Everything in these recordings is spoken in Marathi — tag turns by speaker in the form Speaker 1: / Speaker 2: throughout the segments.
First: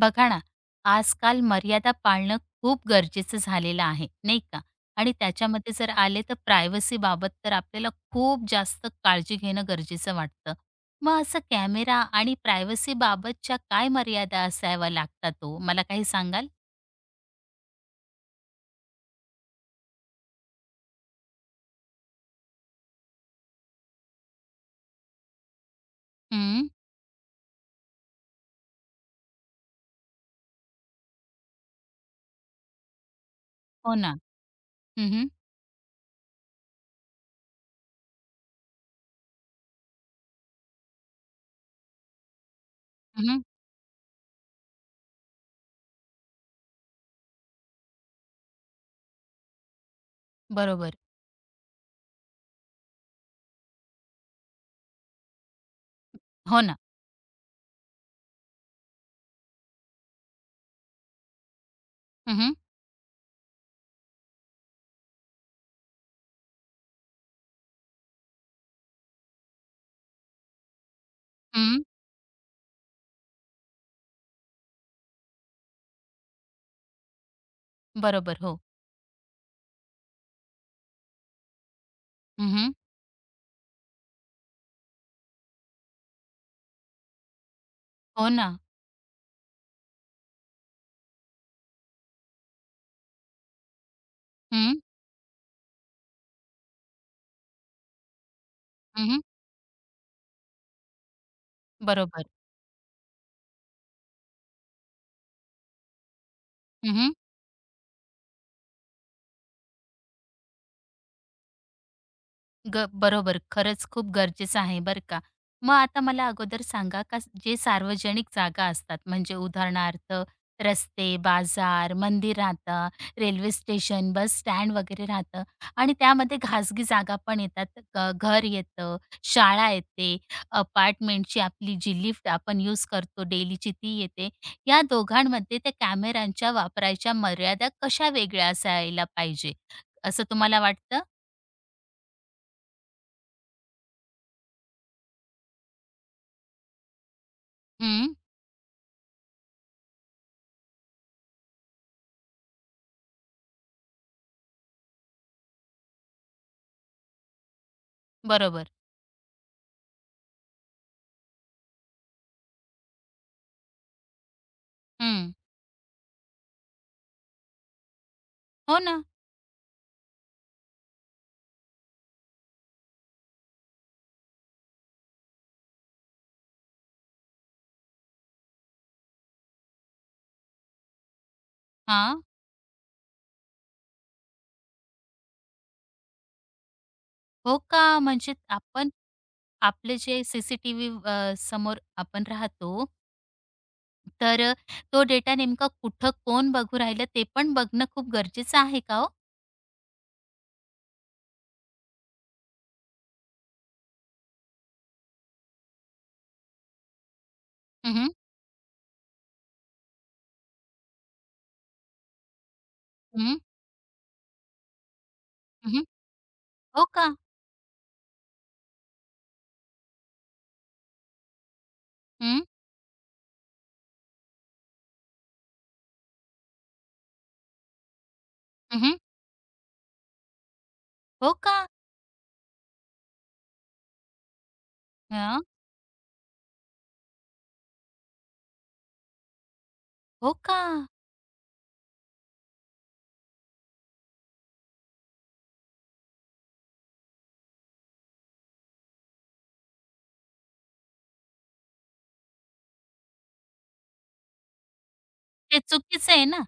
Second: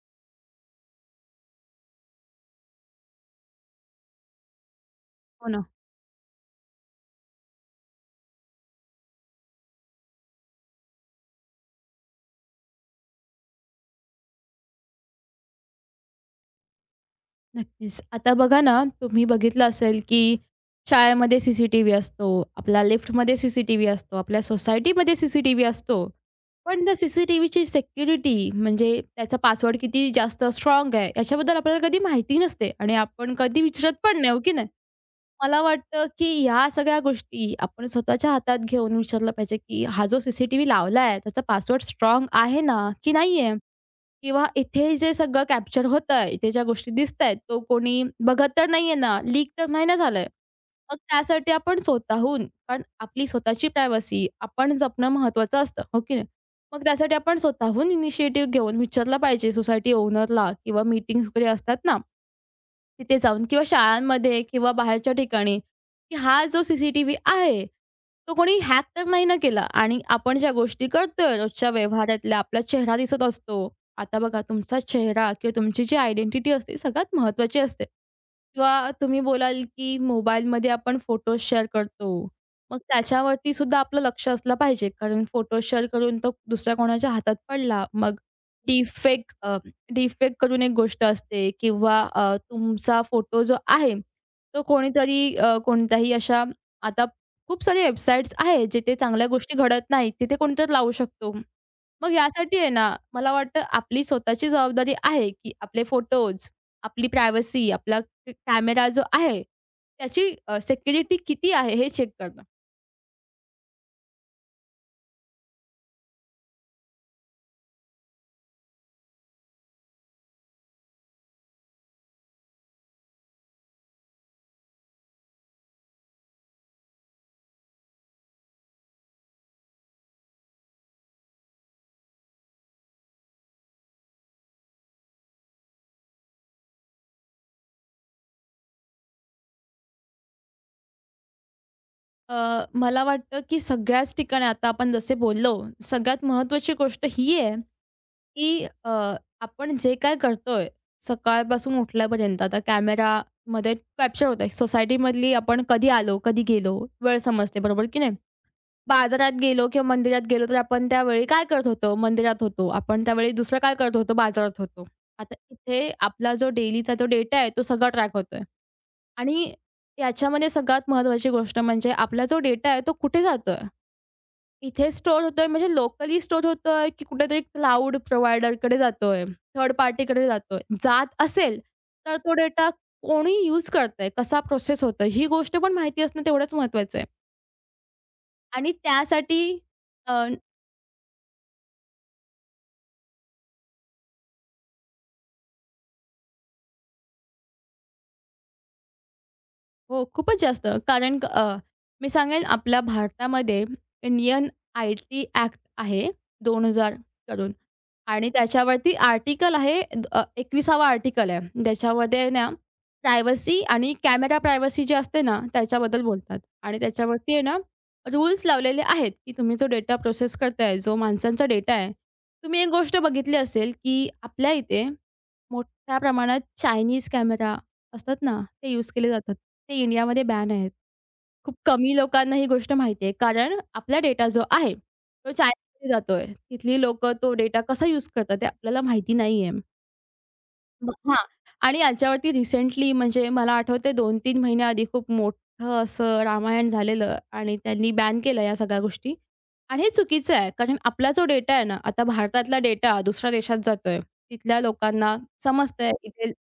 Speaker 1: बघा ना, आजकाल मर्यादा पाळणं खूप गरजेचं झालेलं आहे, नाही का? आणि
Speaker 2: हो ना,
Speaker 1: त्याच्यामध्ये जर आले तर प्रायव्हसीबाबत तर आपल्याला खूप जास्त काळजी घेणं गरजेचं वाटतं. मग असं कॅमेरा आणि प्रायव्हसीबाबतच्या काय मर्यादा असाव्या लागतात ओ? मला काही सांगाल?
Speaker 2: नक्कीच. आता बघा ना, तुम्ही बघितलं असेल, की शाळेमध्ये सी-सी-टी-व्ही असतो, आपला लिफ्टमध्ये सी-सी-टी-व्ही असतो, आपल्या सोसायटीमध्ये सी-सी-टी-व्ही असतो.
Speaker 1: हं,
Speaker 2: पण त्या सिक्युरिटी म्हणजे त्याचा पासवर्ड किती जास्त स्ट्रॉंग आहे, याच्याबद्दल आपल्याला कधी माहिती नसते आणि आपण कधी विचारत
Speaker 1: हो ना.
Speaker 2: पण नाही, हो की नाही?
Speaker 1: हं, हं.
Speaker 2: मला वाटतं, की ह्या सगळ्या गोष्टी आपण स्वतःच्या हातात घेऊन विचारलं पाहिजे, की हा जो सी लावला आहे, त्याचा पासवर्ड स्ट्राँग आहे ना, की नाहीये? किंवा इथे जे सगळं कॅप्चर होतंय, इथे ज्या गोष्टी दिसतायत, तो कोणी बघत तर नाहीये ना, लीक तर नाही ना झालंय.
Speaker 1: बरोबर.
Speaker 2: मग त्यासाठी आपण स्वतःहून कारण आपली स्वतःची प्रायव्हसी आपण जपणं महत्त्वाचं असतं, हो की नाही?
Speaker 1: हो ना.
Speaker 2: मग त्यासाठी आपण स्वतःहून इनिशिएटिव्ह घेऊन विचारलं पाहिजे सोसायटी ओनरला किंवा मीटिंग्स वगैरे असतात ना,
Speaker 1: हं, हं.
Speaker 2: तिथे जाऊन किंवा शाळांमध्ये किंवा बाहेरच्या ठिकाणी, की हा जो सी-सी-टी-व्ही आहे, तो कोणी हॅक तर नाही ना केला आणि आपण ज्या गोष्टी करतोय रोजच्या व्यवहारातल्या आपला चेहरा दिसत असतो. आता बघा तुमचा चेहरा किंवा तुमची जी आयडेंटिटी असते सगळ्यात महत्त्वाची असते
Speaker 1: बरोबर. हो.
Speaker 2: किंवा तुम्ही बोलाल, की मोबाईलमध्ये आपण फोटोज शेअर करतो.
Speaker 1: हं,
Speaker 2: मग त्याच्यावरती सुद्धा आपलं लक्ष असलं पाहिजे कारण फोटो शेअर करून तो दुसऱ्या कोणाच्या हातात पडला, मग
Speaker 1: हो ना.
Speaker 2: डीपफेक डिफेक्ट करून एक गोष्ट असते किंवा तुमचा फोटो जो आहे, तो
Speaker 1: हं,
Speaker 2: कोणीतरी कोणत्याही अशा आता खूप सारे वेबसाईट्स आहेत, जिथे
Speaker 1: हं,
Speaker 2: चांगल्या गोष्टी घडत नाहीत, तिथे कोणीतरी लावू शकतो. मग
Speaker 1: बरोबर.
Speaker 2: यासाठी आहे ना, मला वाटतं आपली स्वतःची जबाबदारी आहे, की आपले फोटोज, आपली प्रायव्हसी, आपला कॅमेरा जो आहे, त्याची किती आहे हे चेक करणं.
Speaker 1: बरोबर. खरंच खूप गरजेचं आहे बरं का. मग आता मला अगोदर सांगा का जे सार्वजनिक जागा असतात म्हणजे उदाहरणार्थ रस्ते, बाजार, मंदिर राहतं, रेल्वे स्टेशन, बस स्टँड वगैरे राहतं आणि त्यामध्ये खाजगी जागा पण येतात. घर येतं, शाळा येते, अपार्टमेंटची आपली जी लिफ्ट आपण यूज करतो डेलीची ती येते. या दोघांमध्ये त्या कॅमेऱ्यांच्या वापरायच्या मर्यादा कशा वेगळ्या असायला पाहिजे, असं तुम्हाला वाटतं?
Speaker 2: मला वाटतं की सगळ्याच ठिकाणी आता आपण जसे बोललो, सगळ्यात महत्त्वाची गोष्ट ही आहे
Speaker 1: हं,
Speaker 2: की आपण जे काय करतोय सकाळपासून उठल्यापर्यंत आता कॅमेरामध्ये कॅप्चर होतंय. सोसायटीमधली आपण कधी आलो, कधी गेलो, वेळ समजते बरोबर की नाही?
Speaker 1: बरोबर.
Speaker 2: बाजारात गेलो किंवा मंदिरात गेलो तर आपण त्यावेळी काय करत होतो? मंदिरात होतो. आपण त्यावेळी दुसरं काय करत होतो? बाजारात होतो.
Speaker 1: हं.
Speaker 2: आता इथे आपला जो डेलीचा जो डेटा आहे तो सगळा ट्रॅक होतोय
Speaker 1: हो ना.
Speaker 2: आणि याच्यामध्ये सगळ्यात महत्त्वाची गोष्ट म्हणजे आपला जो डेटा आहे तो कुठे जातोय? इथे स्टोअर होतोय म्हणजे लोकली स्टोअर होतोय, की कुठेतरी क्लाउड प्रोव्हायडरकडे जातोय, थर्ड पार्टीकडे जातोय. जात असेल, तर
Speaker 1: हां.
Speaker 2: तो डेटा कोणी यूज करतंय, कसा प्रोसेस होतोय, ही गोष्ट पण माहिती असणं तेवढंच महत्वाचं आहे.
Speaker 1: हो का? म्हणजे
Speaker 2: आणि
Speaker 1: आपण
Speaker 2: त्यासाठी
Speaker 1: आपले जे
Speaker 2: अ,
Speaker 1: सी अ, समोर आपण राहतो, तर तो डेटा नेमका कुठं कोण बघू राहिलं ते पण बघणं खूप गरजेचं आहे का हो?
Speaker 2: हो, खूपच जास्त. कारण मी सांगेन आपल्या भारतामध्ये इंडियन आय-टी ॲक्ट आहे 2000 करून.
Speaker 1: हं, हं.
Speaker 2: आणि त्याच्यावरती आर्टिकल आहे अ, 21वा आर्टिकल आहे. त्याच्यामध्ये आहे ना,
Speaker 1: हं,
Speaker 2: प्रायव्हसी आणि कॅमेरा प्रायव्हसी जी असते ना,
Speaker 1: हं.
Speaker 2: त्याच्याबद्दल बोलतात आणि
Speaker 1: हो का?
Speaker 2: त्याच्यावरती आहे ना, रूल्स लावलेले आहेत, की तुम्ही जो डेटा प्रोसेस करताय, जो माणसांचा डेटा आहे.
Speaker 1: हं,
Speaker 2: तुम्ही एक गोष्ट बघितली असेल, की आपल्या इथे मोठ्या प्रमाणात चायनीज कॅमेरा असतात ना, ते यूज
Speaker 1: हं.
Speaker 2: केले जातात. ते इंडियामध्ये बॅन आहेत.
Speaker 1: हो
Speaker 2: खूप
Speaker 1: का?
Speaker 2: कमी लोकांना ही गोष्ट माहिती आहे. कारण आपला डेटा जो आहे, तो
Speaker 1: हां.
Speaker 2: चायनामध्ये जातोय. तिथली लोकं तो डेटा कसा यूज करतात ते आपल्याला माहिती नाहीये.
Speaker 1: हो का?
Speaker 2: मग हां. आणि याच्यावरती रिसेंटली म्हणजे मला आठवतंय 2-3 महिन्याआधी खूप मोठं असं रामायण झालेलं आणि त्यांनी बॅन केलं या सगळ्या गोष्टी. आणि हे चुकीचं आहे. कारण आपला जो डेटा आहे ना, आता भारतातला डेटा दुसऱ्या देशात जातोय. तिथल्या लोकांना
Speaker 1: ते
Speaker 2: समजतंय
Speaker 1: चुकीचं आहे
Speaker 2: इथे
Speaker 1: ना.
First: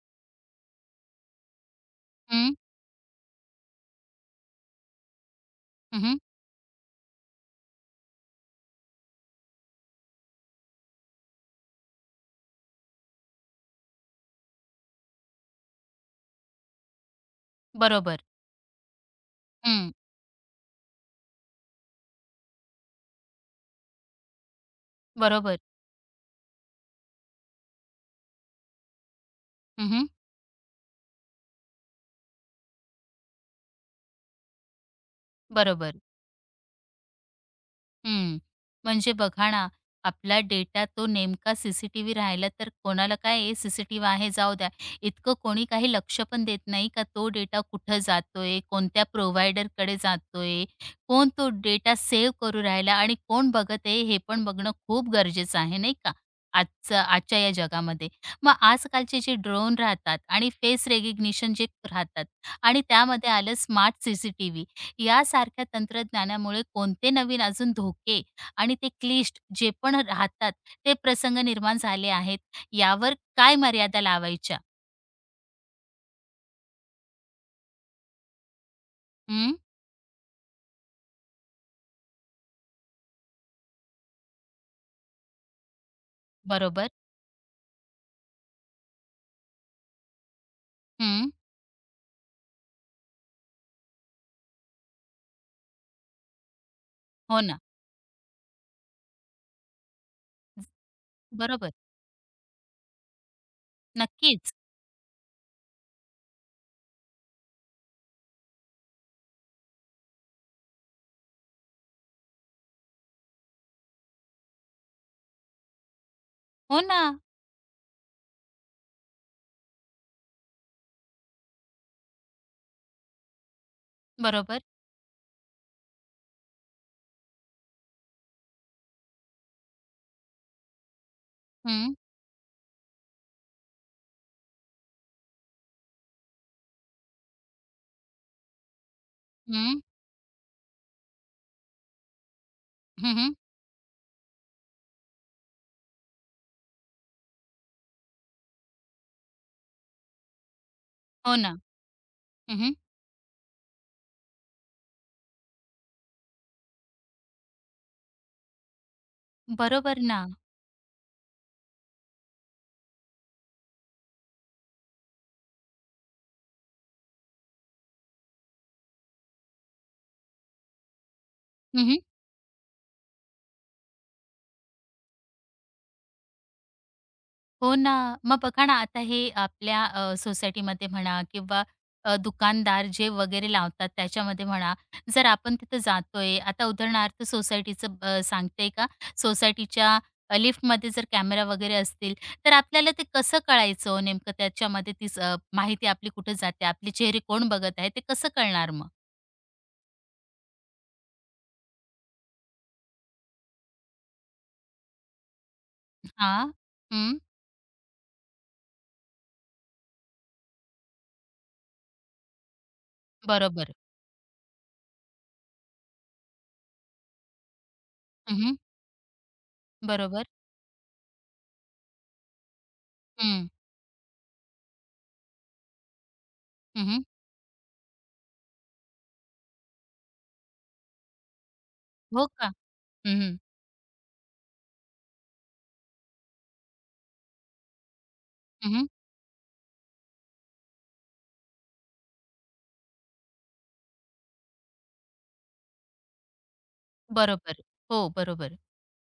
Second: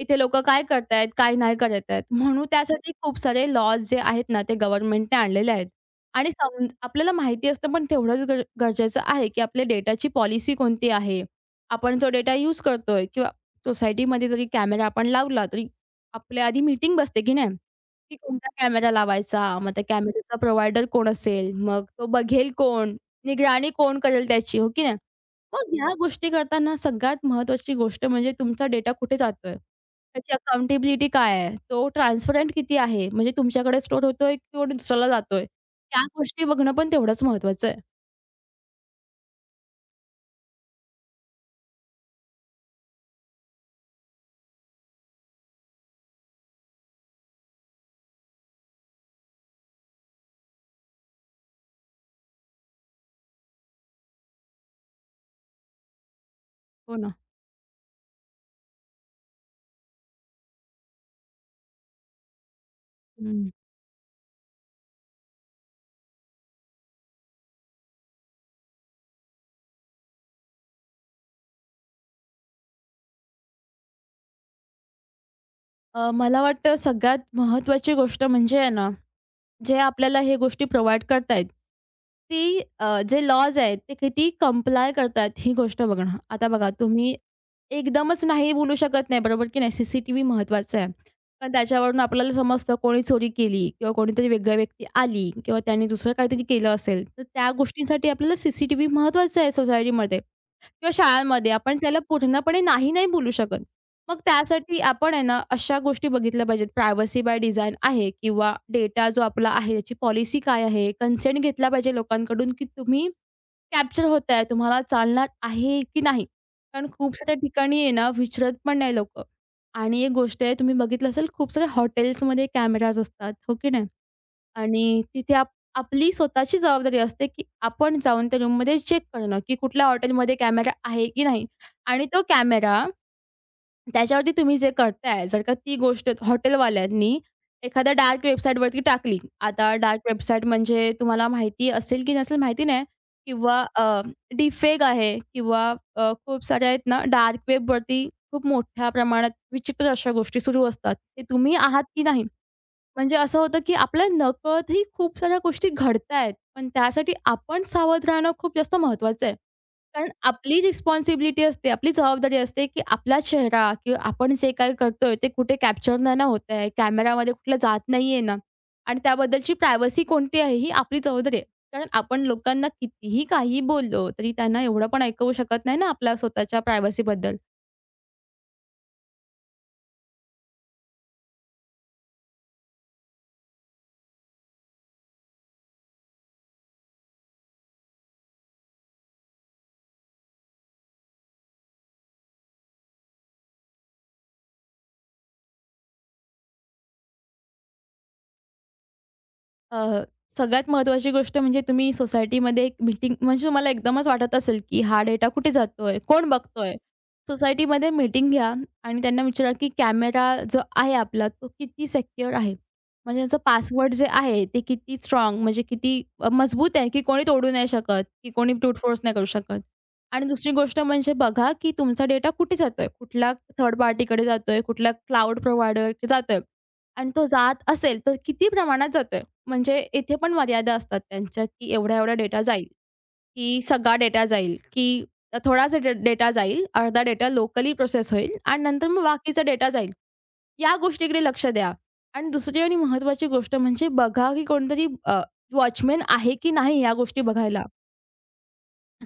Speaker 2: इथे लोकं काय करतायत, काय नाही करत आहेत. म्हणून
Speaker 1: हं,
Speaker 2: त्यासाठी खूप सारे लॉज जे आहेत ना, ते गव्हर्नमेंटने आणलेले आहेत.
Speaker 1: हं.
Speaker 2: आणि सम आपल्याला माहिती असतं, पण तेवढंच गरजेचं आहे, की आपल्या डेटाची पॉलिसी कोणती आहे? आपण जो डेटा यूज करतोय किंवा सोसायटीमध्ये जरी कॅमेरा आपण लावला, तरी आपल्या आधी मीटिंग बसते, की नाही? की
Speaker 1: बरोबर.
Speaker 2: कोणता कॅमेरा लावायचा? मग त्या
Speaker 1: हं.
Speaker 2: कॅमेऱ्याचा प्रोव्हायडर कोण असेल? मग तो बघेल कोण? निगराणी कोण करेल त्याची? हो की नाही?
Speaker 1: बरोबर.
Speaker 2: मग ह्या गोष्टी करताना सगळ्यात महत्त्वाची गोष्ट म्हणजे तुमचा डेटा कुठे जातोय?
Speaker 1: हं, हं.
Speaker 2: त्याची अकाउंटेबिलिटी काय आहे? तो ट्रान्सपरंट किती आहे? म्हणजे तुमच्याकडे स्टोअर होतोय किंवा दुसऱ्याला जातोय?
Speaker 1: बरोबर.
Speaker 2: त्या गोष्टी बघणं पण तेवढंच महत्वाचं आहे.
Speaker 1: हं, म्हणजे बघा ना, आपला डेटा तो नेमका सीसीटीव्ही राहिला तर कोणाला काय आहे सीसीटीव्ही आहे जाऊ द्या. इतकं कोणी काही लक्ष पण देत नाही का तो डेटा कुठं जातोय, कोणत्या प्रोव्हायडरकडे जातोय, कोण तो डेटा सेव्ह करू राहिला आणि कोण बघत आहे हे पण बघणं खूप गरजेचं आहे नाही का?
Speaker 2: हो
Speaker 1: आजचं
Speaker 2: ना.
Speaker 1: आजच्या या जगामध्ये. मग आजकालचे जे ड्रोन राहतात आणि फेस रिकग्निशन जे राहतात आणि त्यामध्ये
Speaker 2: हं.
Speaker 1: आलं स्मार्ट सीसीटीव्ही यासारख्या तंत्रज्ञानामुळे कोणते नवीन अजून धोके आणि ते क्लिष्ट जे पण राहतात ते प्रसंग निर्माण झाले आहेत यावर काय मर्यादा लावायच्या?
Speaker 2: मला वाटतं सगळ्यात महत्वाची गोष्ट म्हणजे आहे ना
Speaker 1: हं,
Speaker 2: जे आपल्याला हे गोष्टी प्रोव्हाईड करतायत, ती जे लॉज आहेत ते किती कंप्लाय करतायत ही गोष्ट बघणं. आता बघा
Speaker 1: बरोबर.
Speaker 2: तुम्ही एकदमच नाही बोलू शकत नाही, बरोबर की नाही? सी-सी-टी-व्ही महत्त्वाचा आहे.
Speaker 1: हं,
Speaker 2: पण त्याच्यावरून आपल्याला समजतं कोणी चोरी केली किंवा कोणीतरी वेगळी व्यक्ती आली किंवा त्यांनी दुसरं काहीतरी केलं असेल, तर
Speaker 1: हो
Speaker 2: त्या
Speaker 1: ना.
Speaker 2: गोष्टींसाठी आपल्याला सी सी आहे सोसायटीमध्ये किंवा शाळांमध्ये.
Speaker 1: बरोबर.
Speaker 2: आपण त्याला पूर्णपणे नाही नाही बोलू शकत. मग
Speaker 1: नक्कीच.
Speaker 2: त्यासाठी आपण आहे ना, अशा गोष्टी बघितल्या पाहिजेत. प्रायव्हसी बाय डिझाइन आहे किंवा डेटा जो आपला आहे, त्याची पॉलिसी काय आहे? कन्सेंट घेतला पाहिजे लोकांकडून, की तुम्ही कॅप्चर होताय, तुम्हाला चालणार आहे की नाही?
Speaker 1: हो
Speaker 2: कारण
Speaker 1: ना.
Speaker 2: खूप साऱ्या ठिकाणी आहे ना, विचारत पण नाही लोकं. आणि एक गोष्ट आहे, तुम्ही बघितलं असेल, खूप साऱ्या हॉटेल्समध्ये कॅमेराज असतात, हो की नाही?
Speaker 1: बरोबर.
Speaker 2: आणि तिथे आपली स्वतःची जबाबदारी असते, की आपण जाऊन त्या रूममध्ये चेक करणं, की कुठल्या हॉटेलमध्ये कॅमेरा आहे की नाही?
Speaker 1: हं,
Speaker 2: आणि तो कॅमेरा त्याच्यावरती तुम्ही जे करताय, जर का ती गोष्ट हॉटेलवाल्यांनी एखाद्या डार्क वेबसाईटवरती टाकली. आता
Speaker 1: हं.
Speaker 2: डार्क वेबसाईट म्हणजे तुम्हाला माहिती असेल की नसेल माहिती नाही
Speaker 1: हं, हं.
Speaker 2: किंवा डिफेक आहे किंवा खूप साऱ्या आहेत ना डार्क वेबवरती खूप मोठ्या प्रमाणात विचित्र अशा गोष्टी सुरू असतात. ते
Speaker 1: हो
Speaker 2: तुम्ही
Speaker 1: ना.
Speaker 2: आहात की नाही
Speaker 1: हं, हं.
Speaker 2: म्हणजे असं होतं, की आपल्या नकळतही खूप साऱ्या गोष्टी घडतायेत. पण त्यासाठी आपण सावध राहणं खूप जास्त महत्त्वाचं आहे.
Speaker 1: बरोबर
Speaker 2: कारण
Speaker 1: ना.
Speaker 2: आपली रिस्पॉन्सिबिलिटी असते, आपली जबाबदारी असते, की आपला चेहरा किंवा आपण जे काही करतोय ते कुठे कॅप्चर नाही ना होत आहे, कॅमेरामध्ये कुठलं जात नाही ना आणि त्याबद्दलची प्रायव्हसी कोणती आहे ही आपली जबाबदारी आहे. कारण
Speaker 1: हं,
Speaker 2: आपण लोकांना कितीही काही बोललो, तरी त्यांना एवढं पण ऐकवू शकत नाही ना आपल्या स्वतःच्या प्रायव्हसीबद्दल.
Speaker 1: हो ना. मग बघा ना, आता हे आपल्या सोसायटीमध्ये म्हणा किंवा दुकानदार जे वगैरे लावतात त्याच्यामध्ये म्हणा, जर आपण तिथं जातोय, आता उदाहरणार्थ सोसायटीचं सांगते का, सोसायटीच्या लिफ्टमध्ये जर कॅमेरा वगैरे असतील, तर आपल्याला ते कसं कळायचं हो नेमकं त्याच्यामध्ये ती माहिती आपली कुठे जाते, आपले चेहरे कोण बघत आहे, ते कसं कळणार मग?
Speaker 2: अ, सगळ्यात महत्त्वाची गोष्ट म्हणजे तुम्ही सोसायटीमध्ये एक मीटिंग म्हणजे तुम्हाला एकदमच वाटत असेल, की हा डेटा कुठे जातोय? कोण
Speaker 1: हां.
Speaker 2: बघतोय?
Speaker 1: हं.
Speaker 2: सोसायटीमध्ये मीटिंग घ्या आणि त्यांना विचारा, की कॅमेरा जो आहे आपला तो किती सिक्युअर आहे? म्हणजे त्याचं
Speaker 1: बरोबर.
Speaker 2: पासवर्ड जे आहे ते किती स्ट्राँग म्हणजे किती मजबूत आहे, की कोणी तोडू नाही शकत, की कोणी
Speaker 1: हं,
Speaker 2: ब्रूट फोर्स नाही करू शकत.
Speaker 1: बरोबर.
Speaker 2: आणि दुसरी गोष्ट म्हणजे बघा, की तुमचा डेटा कुठे जातोय? कुठल्या
Speaker 1: हं.
Speaker 2: थर्ड पार्टीकडे जातोय? कुठल्या क्लाउड प्रोव्हायडरकडे जातोय?
Speaker 1: हं,
Speaker 2: आणि तो जात असेल तर किती प्रमाणात जातोय? म्हणजे इथे पण मर्यादा असतात त्यांच्या, की एवढा-एवढा
Speaker 1: हो
Speaker 2: डेटा
Speaker 1: का?
Speaker 2: जाईल, की सगळा डेटा जाईल, की थोडासा डेटा जाईल, अर्धा डेटा लोकली प्रोसेस होईल आणि
Speaker 1: हं, हं.
Speaker 2: नंतर मग बाकीचा डेटा जाईल. या गोष्टीकडे लक्ष द्या. आणि दुसरी आणि महत्त्वाची गोष्ट म्हणजे बघा, की कोणतरी आहे की नाही या गोष्टी
Speaker 1: बरोबर.
Speaker 2: बघायला.
Speaker 1: हो, बरोबर.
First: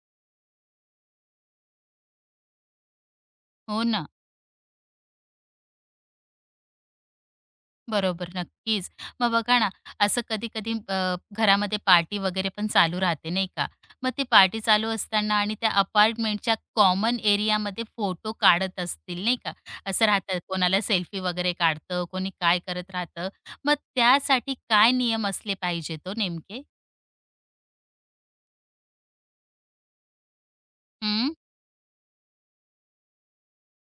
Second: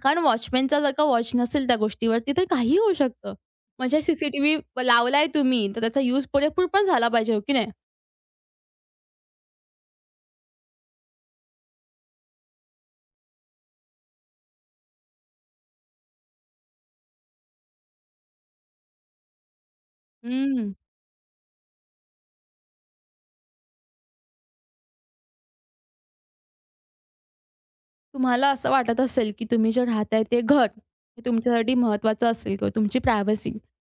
Speaker 2: कारण वॉचमनचा जर का वॉच नसेल त्या गोष्टीवरती तर काहीही होऊ शकतं.
Speaker 1: हो
Speaker 2: म्हणजे
Speaker 1: ना.
Speaker 2: सीसीटीव्ही लावलाय तुम्ही, तर त्याचा यूज पुरेपूर पण झाला पाहिजे, हो की नाही?
Speaker 1: बरोबर, नक्कीच. मग बघा ना, असं कधी-कधी घरामध्ये पार्टी वगैरे पण चालू राहते, नाही का? मग ती पार्टी चालू असताना आणि त्या अपार्टमेंटच्या कॉमन एरियामध्ये फोटो काढत असतील, नाही का? असं राहतं,
Speaker 2: हं.
Speaker 1: कोणाला सेल्फी वगैरे काढतं, कोणी काय करत राहतं. मग त्यासाठी काय नियम असले पाहिजेत ओ नेमके?
Speaker 2: तुम्हाला असं वाटत असेल, की तुम्ही जे राहताय ते घर, हे
Speaker 1: हं,
Speaker 2: तुमच्यासाठी महत्त्वाचं असेल किंवा तुमची प्रायव्हसी,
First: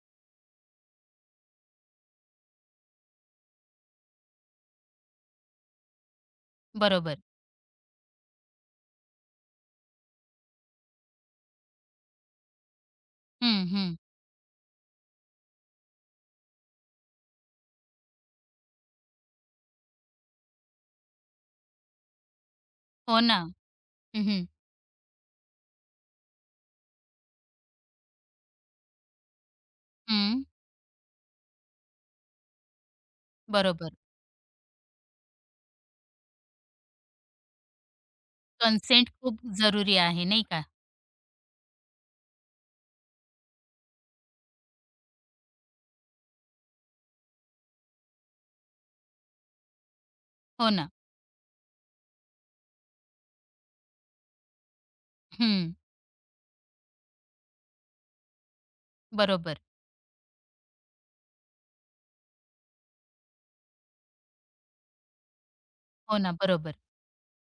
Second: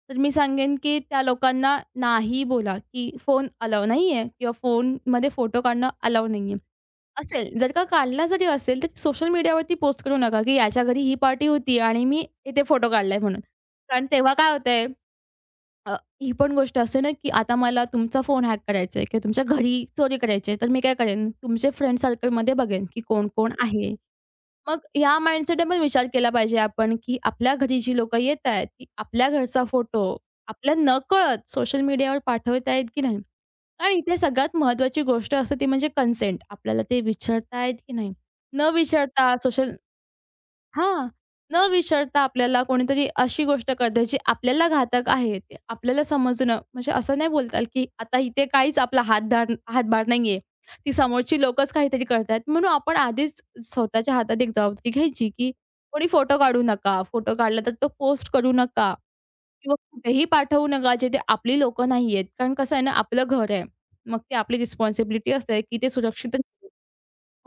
Speaker 2: तर मी सांगेन, की त्या लोकांना नाही बोला, की फोन अलाऊ नाहीये किंवा फोनमध्ये फोटो काढणं अलाऊ नाहीये.
Speaker 1: बरोबर.
Speaker 2: असेल, जर का काढला जरी असेल, तर सोशल मीडियावरती पोस्ट करू नका, की याच्या घरी ही पार्टी होती आणि मी इथे फोटो काढलाय म्हणून.
Speaker 1: हं, हं.
Speaker 2: कारण तेव्हा काय होतंय, अ, ही पण गोष्ट असते ना, की आता मला तुमचा फोन हॅक करायचा आहे किंवा तुमच्या घरी चोरी करायची आहे, तर मी काय करेन, तुमचे फ्रेंड सर्कलमध्ये बघेन, की
Speaker 1: हो ना.
Speaker 2: कोण-कोण आहे.
Speaker 1: हं.
Speaker 2: मग ह्या माइंडसेटमध्ये विचार केला पाहिजे आपण, की आपल्या घरी जी लोकं येत आहेत, ती आपल्या घरचा फोटो
Speaker 1: हं,
Speaker 2: आपल्या नकळत सोशल मीडियावर पाठवत आहेत की नाही?
Speaker 1: बरोबर.
Speaker 2: आणि इथे सगळ्यात महत्त्वाची गोष्ट असते ती म्हणजे कन्सेंट. आपल्याला ते विचारतायत की नाही? न
Speaker 1: कन्सेंट
Speaker 2: विचारता
Speaker 1: खूप
Speaker 2: सोशल
Speaker 1: जरुरी आहे, नाही का?
Speaker 2: हां. न विचारता आपल्याला कोणीतरी अशी गोष्ट करते जी आपल्याला घातक आहे, ते आपल्याला समजणं म्हणजे असं नाही बोलता येईल, की आता इथे काहीच आपला हातधार हातभार नाहीये.
Speaker 1: हो ना.
Speaker 2: ती समोरची लोकच काहीतरी करतायत. म्हणून आपण आधीच स्वतःच्या हातात एक जबाबदारी घ्यायची, की
Speaker 1: हं,
Speaker 2: कोणी फोटो काढू नका. फोटो काढला तर तो पोस्ट करू नका
Speaker 1: बरोबर.
Speaker 2: किंवा कुठेही पाठवू नका, जिथे आपली लोकं नाहीयेत. कारण कसं आहे ना, आपलं घर आहे. मग ती आपली रिस्पॉन्सिबिलिटी असते, की ते
Speaker 1: हो ना,
Speaker 2: सुरक्षित
Speaker 1: बरोबर.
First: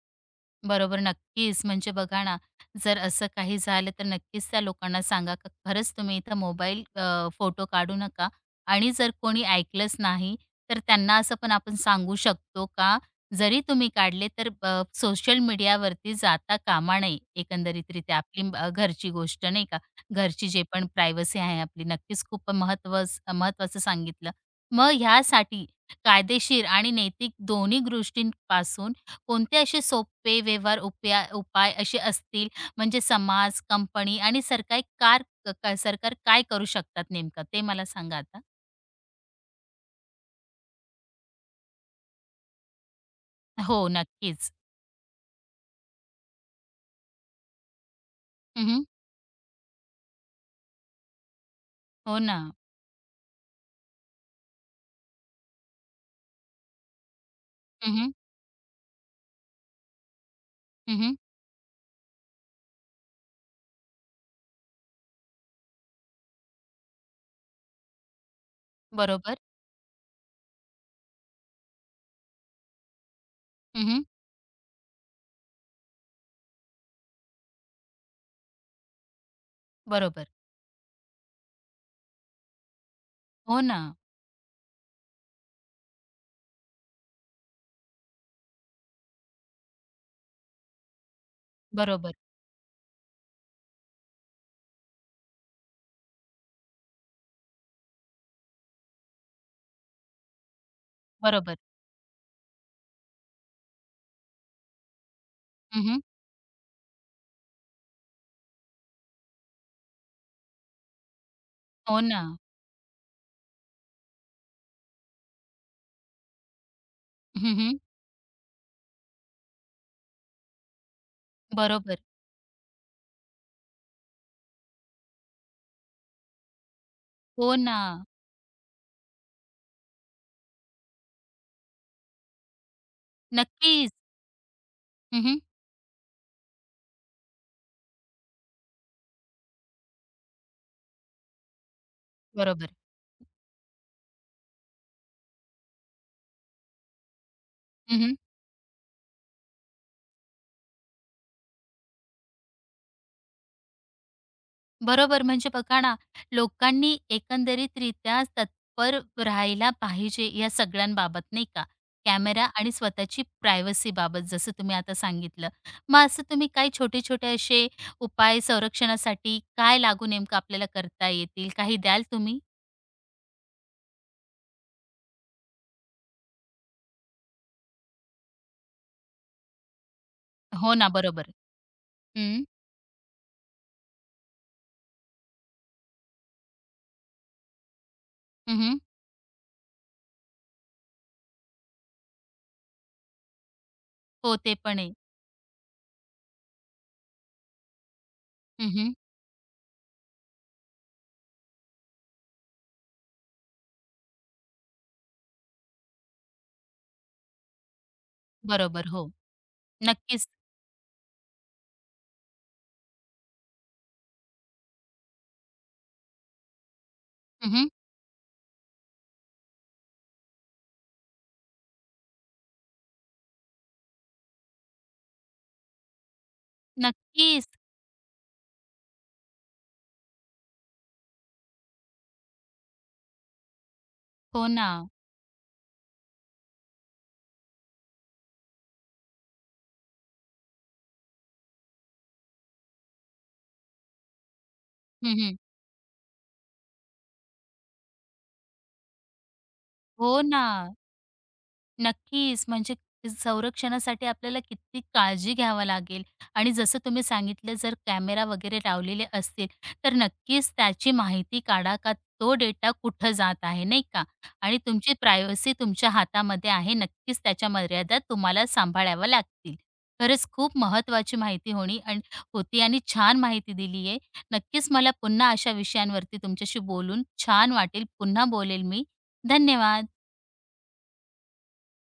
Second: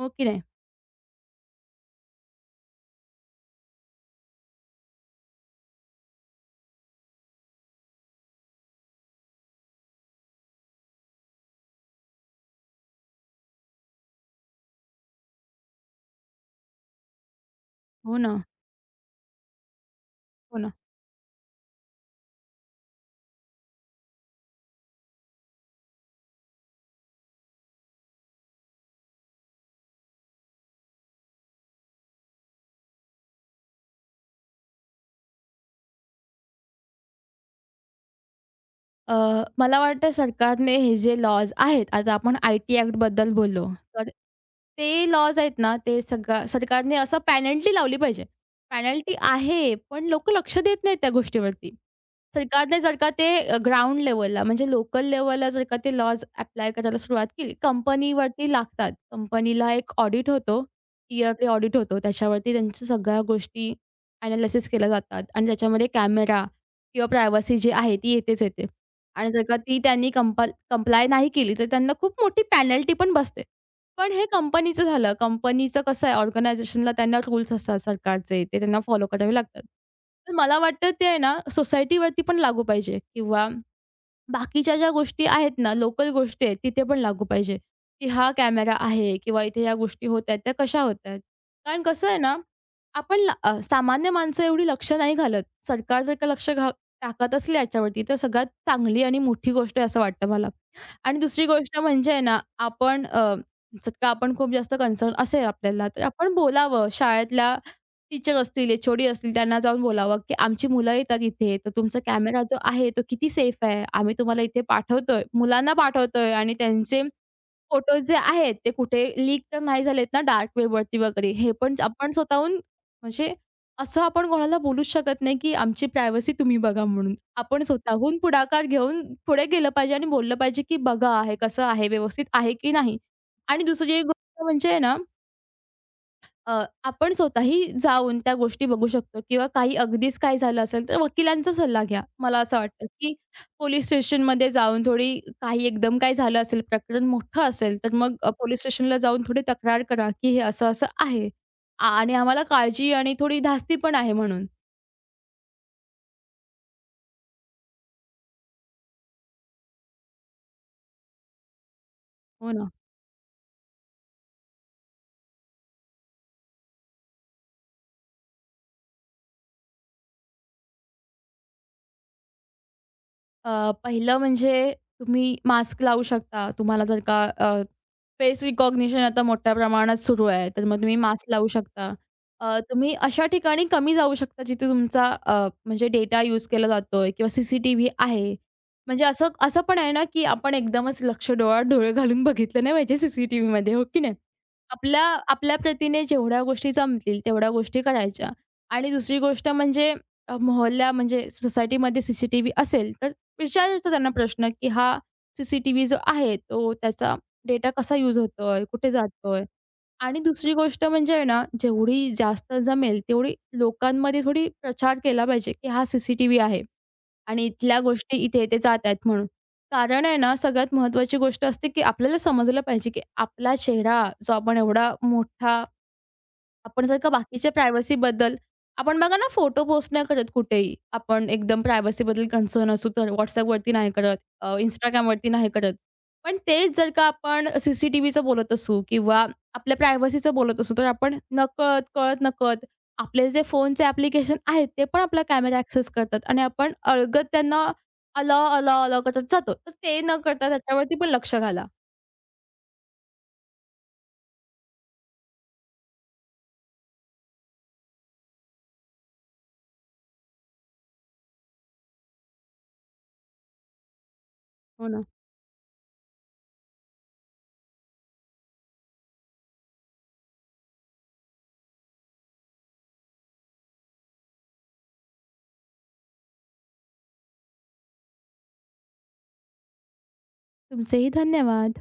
Speaker 2: हो की नाही?
Speaker 1: बरोबर, नक्कीच. म्हणजे बघा ना, जर असं काही झालं तर नक्कीच त्या लोकांना सांगा का खरंच तुम्ही इथं मोबाईल फोटो काढू नका आणि जर कोणी ऐकलंच नाही, तर त्यांना असं पण आपण सांगू शकतो का, जरी तुम्ही काढले तर सोशल मीडियावरती जाता कामा नये
Speaker 2: हो
Speaker 1: एकंदरीतरीत्या
Speaker 2: ना.
Speaker 1: आपली घरची गोष्ट नाही का, घरची
Speaker 2: हो
Speaker 1: जे
Speaker 2: ना.
Speaker 1: पण प्रायव्हसी आहे आपली नक्कीच खूप महत्त्वाचं सांगितलं. मग ह्यासाठी कायदेशीर आणि नैतिक दोन्ही गोष्टींपासून कोणते असे सोपे व्यवहार उपाय असे असतील, म्हणजे समाज, कंपनी आणि सरकार कार क सरकार काय करू शकतात नेमकं ते मला सांगा आता?
Speaker 2: मला वाटतं सरकारने हे जे लॉज आहेत, आता आपण आय-टी ॲक्टबद्दल बोललो,
Speaker 1: हो,
Speaker 2: तर
Speaker 1: नक्कीच.
Speaker 2: ते लॉज आहेत ना, ते सगळा सरकारने असं पेनल्टी लावली पाहिजे.
Speaker 1: हं,
Speaker 2: पेनल्टी आहे, पण लोकं लक्ष देत नाहीत त्या गोष्टीवरती.
Speaker 1: हो ना.
Speaker 2: सरकारने जर का ते ग्राउंड लेव्हलला म्हणजे लोकल लेव्हलला जर का ते लॉज ॲप्लाय करायला सुरुवात केली,
Speaker 1: हं, हं.
Speaker 2: कंपनीवरती लागतात. कंपनीला एक ऑडिट होतो, इयरली ऑडिट होतो. त्याच्यावरती त्यांच्या सगळ्या गोष्टी ॲनालिसिस केल्या जातात आणि त्याच्यामध्ये कॅमेरा किंवा प्रायव्हसी जी आहे ती येतेच येते. आणि
Speaker 1: बरोबर.
Speaker 2: जर का ती त्यांनी कंप्लाय नाही केली, तर त्यांना खूप मोठी पेनल्टी पण बसते.
Speaker 1: हं,
Speaker 2: पण हे कंपनीचं झालं. कंपनीचं कसं आहे ऑर्गनायझेशनला त्यांना रूल्स असतात सरकारचे. ते त्यांना फॉलो करावे लागतात.
Speaker 1: बरोबर.
Speaker 2: तर मला वाटतं ते आहे ना सोसायटीवरती पण लागू पाहिजे किंवा
Speaker 1: हो ना.
Speaker 2: बाकीच्या ज्या गोष्टी आहेत ना, लोकल गोष्टी आहेत तिथे पण लागू पाहिजे, की हा कॅमेरा आहे किंवा इथे या गोष्टी होत आहेत, त्या कशा होत आहेत? कारण कसं
Speaker 1: बरोबर,
Speaker 2: आहे ना आपण सामान्य माणसं एवढी लक्ष नाही घालत. सरकार जर का लक्ष टाकत असली याच्यावरती, तर सगळ्यात चांगली आणि मोठी गोष्ट आहे असं वाटतं मला. आणि दुसरी
Speaker 1: बरोबर.
Speaker 2: गोष्ट म्हणजे आहे ना, आपण जर का आपण खूप जास्त कन्सर्न असेल आपल्याला,
Speaker 1: हं,
Speaker 2: तर आपण बोलावं. शाळेतल्या टीचर असतील, एच-ओ-डी असतील, त्यांना जाऊन बोलावं, की "आमची मुलं येतात इथे, तर तुमचा
Speaker 1: हो ना.
Speaker 2: कॅमेरा जो आहे, तो किती सेफ आहे? आम्ही तुम्हाला इथे पाठवतोय, मुलांना पाठवतोय आणि त्यांचे
Speaker 1: हं,
Speaker 2: फोटोज जे आहेत ते कुठे लीक तर नाही झालेत ना डार्क वेबवरती वगैरे. हे पण
Speaker 1: बरोबर.
Speaker 2: आपण स्वतःहून म्हणजे असं आपण कोणाला बोलूच शकत नाही, की आमची प्रायव्हसी तुम्ही बघा म्हणून.
Speaker 1: हो
Speaker 2: आपण
Speaker 1: ना.
Speaker 2: स्वतःहून पुढाकार घेऊन पुढे गेलं पाहिजे आणि बोललं पाहिजे, की "बघा, हे कसं आहे, व्यवस्थित आहे की नाही?" आणि
Speaker 1: नक्कीच.
Speaker 2: दुसरी एक गोष्ट म्हणजे आहे ना
Speaker 1: हं,
Speaker 2: आपण स्वतःही जाऊन त्या गोष्टी बघू शकतो किंवा काही अगदीच काय झालं असेल तर वकिलांचा सल्ला घ्या. मला असं
Speaker 1: बरोबर.
Speaker 2: वाटतं, की पोलीस स्टेशनमध्ये जाऊन थोडी काही एकदम काय झालं असेल, प्रकरण मोठं असेल, तर मग पोलीस स्टेशनला जाऊन थोडी तक्रार करा, की हे असं-असं आहे आणि आम्हाला काळजी आणि थोडी धास्ती पण आहे म्हणून.
Speaker 1: बरोबर. म्हणजे बघा ना, लोकांनी एकंदरीतरित्या तत्पर राहायला पाहिजे या सगळ्यांबाबत, नाही का? कॅमेरा
Speaker 2: हो ना.
Speaker 1: आणि स्वतःची प्रायव्हसीबाबत जसं तुम्ही आता सांगितलं. मग असं तुम्ही काही छोटे-छोटे असे उपाय संरक्षणासाठी काय लागू नेमकं आपल्याला करता येतील? काही द्याल तुम्ही?
Speaker 2: पहिलं म्हणजे तुम्ही मास्क लावू शकता. तुम्हाला जर का फेस रिकॉग्निशन आता मोठ्या प्रमाणात सुरू आहे, तर
Speaker 1: हो
Speaker 2: मग
Speaker 1: ना,
Speaker 2: तुम्ही मास्क
Speaker 1: बरोबर.
Speaker 2: लावू शकता.
Speaker 1: हं,
Speaker 2: तुम्ही अशा ठिकाणी कमी जाऊ शकता जिथे तुमचा म्हणजे डेटा यूज केला जातोय किंवा सीसीटीव्ही आहे.
Speaker 1: हं, हं.
Speaker 2: म्हणजे असं असं पण आहे ना, की आपण एकदमच लक्ष डोळ्यात डोळे घालून बघितलं नाही पाहिजे सीसीटीव्हीमध्ये, हो की नाही?
Speaker 1: हो, ते पण आहे.
Speaker 2: आपल्या आपल्या प्रतीने जेवढ्या गोष्टी जमतील तेवढ्या गोष्टी करायच्या आणि
Speaker 1: हं,
Speaker 2: दुसरी गोष्ट म्हणजे मोहल्ला म्हणजे सोसायटीमध्ये सीसीटीव्ही असेल तर विचारायचा त्यांना प्रश्न, की हा सी सी टी जो आहे, तो त्याचा डेटा कसा यूज होतोय,
Speaker 1: बरोबर.
Speaker 2: कुठे
Speaker 1: हो,
Speaker 2: जातोय? आणि
Speaker 1: नक्कीच.
Speaker 2: दुसरी गोष्ट म्हणजे आहे ना, जेवढी जास्त जमेल तेवढी लोकांमध्ये थोडी प्रचार केला पाहिजे, की हा सी आहे आणि
Speaker 1: हं,
Speaker 2: इथल्या गोष्टी इथे-इथे जात आहेत म्हणून. कारण आहे ना, सगळ्यात महत्त्वाची गोष्ट असते, की आपल्याला समजलं पाहिजे, की आपला चेहरा जो आपण एवढा मोठा आपण जर का
Speaker 1: नक्कीच.
Speaker 2: बाकीच्या प्रायव्हसीबद्दल आपण बघा ना फोटो पोस्ट नाही करत कुठेही. आपण एकदम प्रायव्हसीबद्दल कन्सर्न असू तर WhatsAppवरती नाही करत,
Speaker 1: हो ना.
Speaker 2: Instagramवरती नाही करत. पण तेच जर का आपण सी-सी-टी-व्हीचं बोलत असू किंवा आपल्या प्रायव्हसीचं बोलत असू, तर आपण नकळत, कळत-नकळत आपले जे फोनचे ॲप्लिकेशन आहेत, ते पण आपला
Speaker 1: हं.
Speaker 2: कॅमेरा ॲक्सेस करतात आणि आपण अलगद त्यांना अलाव, अलाव, अलाव करत जातो. तर ते
Speaker 1: हो
Speaker 2: न
Speaker 1: ना.
Speaker 2: करता त्याच्यावरती पण लक्ष घाला.
Speaker 1: नक्कीच. म्हणजे संरक्षणासाठी आपल्याला किती काळजी घ्यावी लागेल आणि जसं तुम्ही सांगितलं जर कॅमेरा वगैरे लावलेले असतील, तर नक्कीच त्याची माहिती काढा का तो डेटा कुठं जात आहे, नाही का? आणि
Speaker 2: हो
Speaker 1: तुमची
Speaker 2: ना.
Speaker 1: प्रायव्हसी तुमच्या हातामध्ये आहे. नक्कीच त्याच्या मर्यादा तुम्हाला सांभाळाव्या लागतील. खरंच खूप महत्त्वाची माहिती होणी आणि होती आणि छान माहिती दिली आहे. नक्कीच मला पुन्हा अशा विषयांवरती तुमच्याशी बोलून छान वाटेल. पुन्हा बोलेल मी. धन्यवाद.
Speaker 2: तुमचेही धन्यवाद.